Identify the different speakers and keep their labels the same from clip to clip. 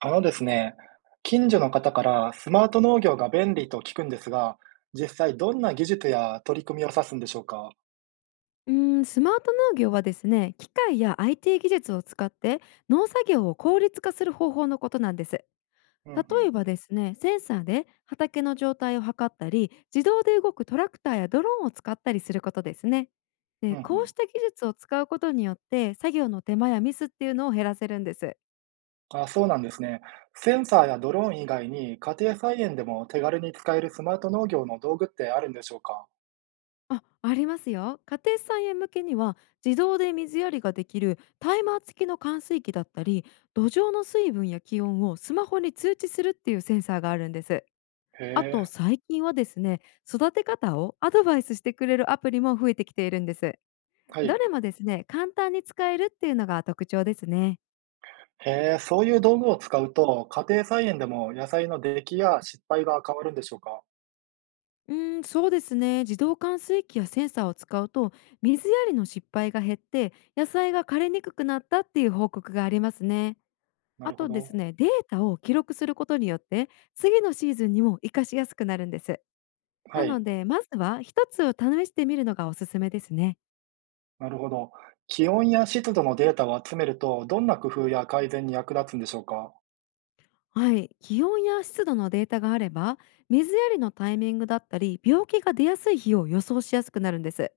Speaker 1: あのですね、近所の方からスマート農業が便利と聞くんですが、実際どんな技術や取り組みを指すんでしょうか。
Speaker 2: うーん、スマート農業はですね、機械や IT 技術を使って農作業を効率化する方法のことなんです。
Speaker 1: うんう
Speaker 2: 例え
Speaker 1: ん。
Speaker 2: ばですね、センサーで畑の状態を測ったり、自動で動くトラクターやドローンを使ったりすることですね。
Speaker 1: う
Speaker 2: で、
Speaker 1: んう
Speaker 2: こう
Speaker 1: ん。
Speaker 2: した技術を使うことによって、作業の手間やミスっていうのを減らせるんです。
Speaker 1: あ、そうなんですね。センサーやドローン以外に家庭菜園でも手軽に使えるスマート農業の道具ってあるんでしょうか。
Speaker 2: あ、ありますよ。家庭菜園向けには、自動で水やりができるタイマー付きの換水器だったり、土壌の水分や気温をスマホに通知するっていうセンサーがあるんです。
Speaker 1: へ
Speaker 2: あと
Speaker 1: え。
Speaker 2: 最近はですね、育て方をアドバイスしてくれるアプリも増えてきているんです。
Speaker 1: は
Speaker 2: ど
Speaker 1: い。
Speaker 2: れもですね、簡単に使えるっていうのが特徴ですね。
Speaker 1: へえ、そういう道具を使うと家庭菜園でも野菜の出来や失敗が変わるんでしょうか。
Speaker 2: うーん、そうですね。自動換水器やセンサーを使うと、水やりの失敗が減って野菜が枯れにくくなったっていう報告がありますね。
Speaker 1: な
Speaker 2: あ
Speaker 1: るほ
Speaker 2: とで
Speaker 1: ど。
Speaker 2: すね、データを記録することによって、次のシーズンにも活かしやすくなるんです。な
Speaker 1: は
Speaker 2: の
Speaker 1: い。
Speaker 2: で、まずは一つを試してみるのがおすすめですね。
Speaker 1: なるほど。気温や湿度のデータを集めると、どんな工夫や改善に役立つんでしょうか？
Speaker 2: はい、気温や湿度のデータがあれば、水やりのタイミングだったり、病気が出やすい日を予想しやすくなるんです。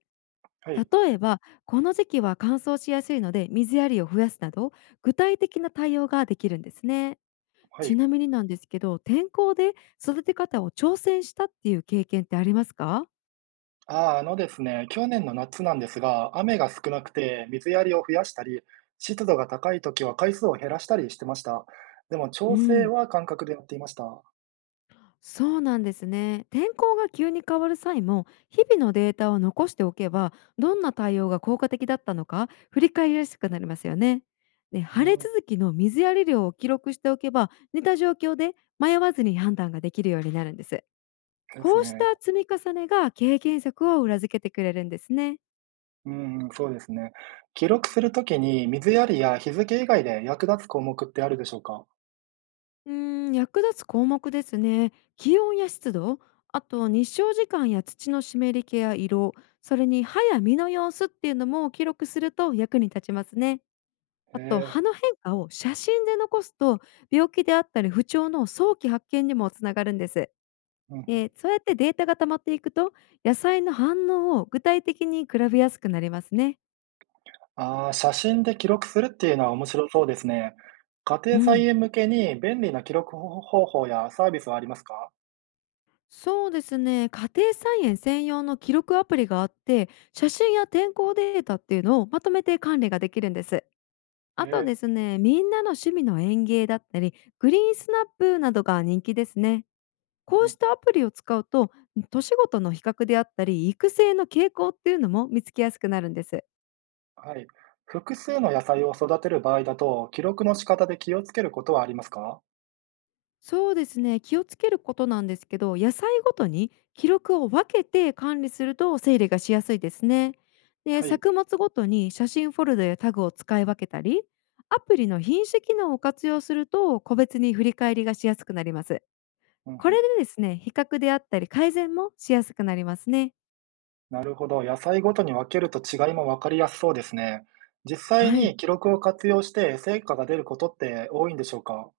Speaker 1: はい、
Speaker 2: 例えば、この時期は乾燥しやすいので水やりを増やすなど、具体的な対応ができるんですね。
Speaker 1: は
Speaker 2: ち
Speaker 1: い。
Speaker 2: なみになんですけど、天候で育て方を挑戦したっていう経験ってありますか？
Speaker 1: あー、あのですね、去年の夏なんですが、雨が少なくて水やりを増やしたり、湿度が高い時は回数を減らしたりしてました。でも
Speaker 2: う
Speaker 1: 調整
Speaker 2: ん。
Speaker 1: は感覚でやっていました。
Speaker 2: そうなんですね。天候が急に変わる際も、日々のデータを残しておけば、どんな対応が効果的だったのか振り返りやすくなりますよね。で、
Speaker 1: う
Speaker 2: 晴れ
Speaker 1: ん、
Speaker 2: 続きの水やり量を記録しておけば、似た状況で迷わずに判断ができるようになるんです。
Speaker 1: です
Speaker 2: こうし
Speaker 1: ね。
Speaker 2: た積み重ねが経験則を裏付けてくれるんですね。
Speaker 1: うん、そうですね。記録するときに水やりや日付以外で役立つ項目ってあるでしょうか？
Speaker 2: うーん、役立つ項目ですね。気温や湿度、あと日照時間や土の湿り気や色、それに葉や実の様子っていうのも記録すると役に立ちますね。あと
Speaker 1: へ
Speaker 2: 葉
Speaker 1: え。
Speaker 2: の変化を写真で残すと、病気であったり不調の早期発見にもつながるんです。
Speaker 1: うん。
Speaker 2: で、そうやってデータが溜まっていくと、野菜の反応を具体的に比べやすくなりますね。
Speaker 1: ああ、写真で記録するっていうのは面白そうですね。家
Speaker 2: う
Speaker 1: 庭菜
Speaker 2: ん、
Speaker 1: 園向けに便利な記録方法やサービスはありますか？
Speaker 2: そうですね。家庭菜園専用の記録アプリがあって、写真や天候データっていうのをまとめて管理ができるんです。あとで
Speaker 1: ええ。
Speaker 2: すね、みんなの趣味の園芸だったり、グリーンスナップなどが人気ですね。こ
Speaker 1: う
Speaker 2: うし
Speaker 1: ん、
Speaker 2: たアプリを使うと、年ごとの比較であったり、育成の傾向っていうのも見つけやすくなるんです。
Speaker 1: はい。複数の野菜を育てる場合だと、記録の仕方で気をつけることはありますか？
Speaker 2: そうですね。気をつけることなんですけど、野菜ごとに記録を分けて管理すると整理がしやすいですね。で、
Speaker 1: はい、
Speaker 2: 作物ごとに写真フォルダやタグを使い分けたり、アプリの品種機能を活用すると個別に振り返りがしやすくなります。
Speaker 1: うんう
Speaker 2: これ
Speaker 1: ん。
Speaker 2: でですね、比較であったり改善もしやすくなりますね。
Speaker 1: なるほど。野菜ごとに分けると違いも分かりやすそうですね。実際
Speaker 2: は
Speaker 1: に
Speaker 2: い。
Speaker 1: 記録を活用して成果が出ることって多いんでしょうか？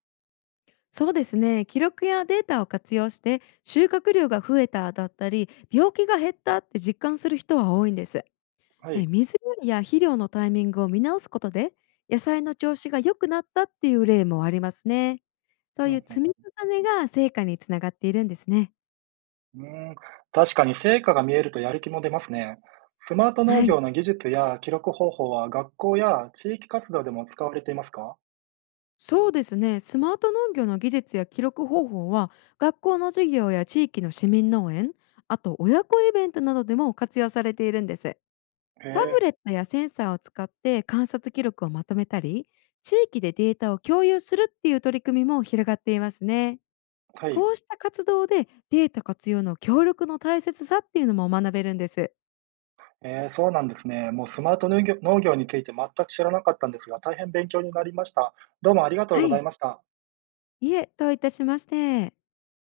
Speaker 2: そうですね。記録やデータを活用して収穫量が増えただったり、病気が減ったって実感する人は多いんです。
Speaker 1: はい。
Speaker 2: ね、水やりや肥料のタイミングを見直すことで、野菜の調子が良くなったっていう例もありますね。そう
Speaker 1: う
Speaker 2: い
Speaker 1: ん
Speaker 2: う
Speaker 1: うん。
Speaker 2: 積み重ねが成果につながっているんですね。
Speaker 1: うん、確かに成果が見えるとやる気も出ますね。スマート農
Speaker 2: はい。
Speaker 1: 業の技術や記録方法は学校や地域活動でも使われていますか？
Speaker 2: そうですね。スマート農業の技術や記録方法は、学校の授業や地域の市民農園、あと親子イベントなどでも活用されているんです。
Speaker 1: へ
Speaker 2: タブ
Speaker 1: え、
Speaker 2: レットやセンサーを使って観察記録をまとめたり、地域でデータを共有するっていう取り組みも広がっていますね。
Speaker 1: はい。
Speaker 2: こうした活動で、データ活用の協力の大切さっていうのも学べるんです。
Speaker 1: えー、そうなんですね。もうスマート農業、農業について全く知らなかったんですが、大変勉強になりました。どうもありがとう
Speaker 2: は
Speaker 1: ござい
Speaker 2: い。
Speaker 1: ました。
Speaker 2: いえ、どういたしまして。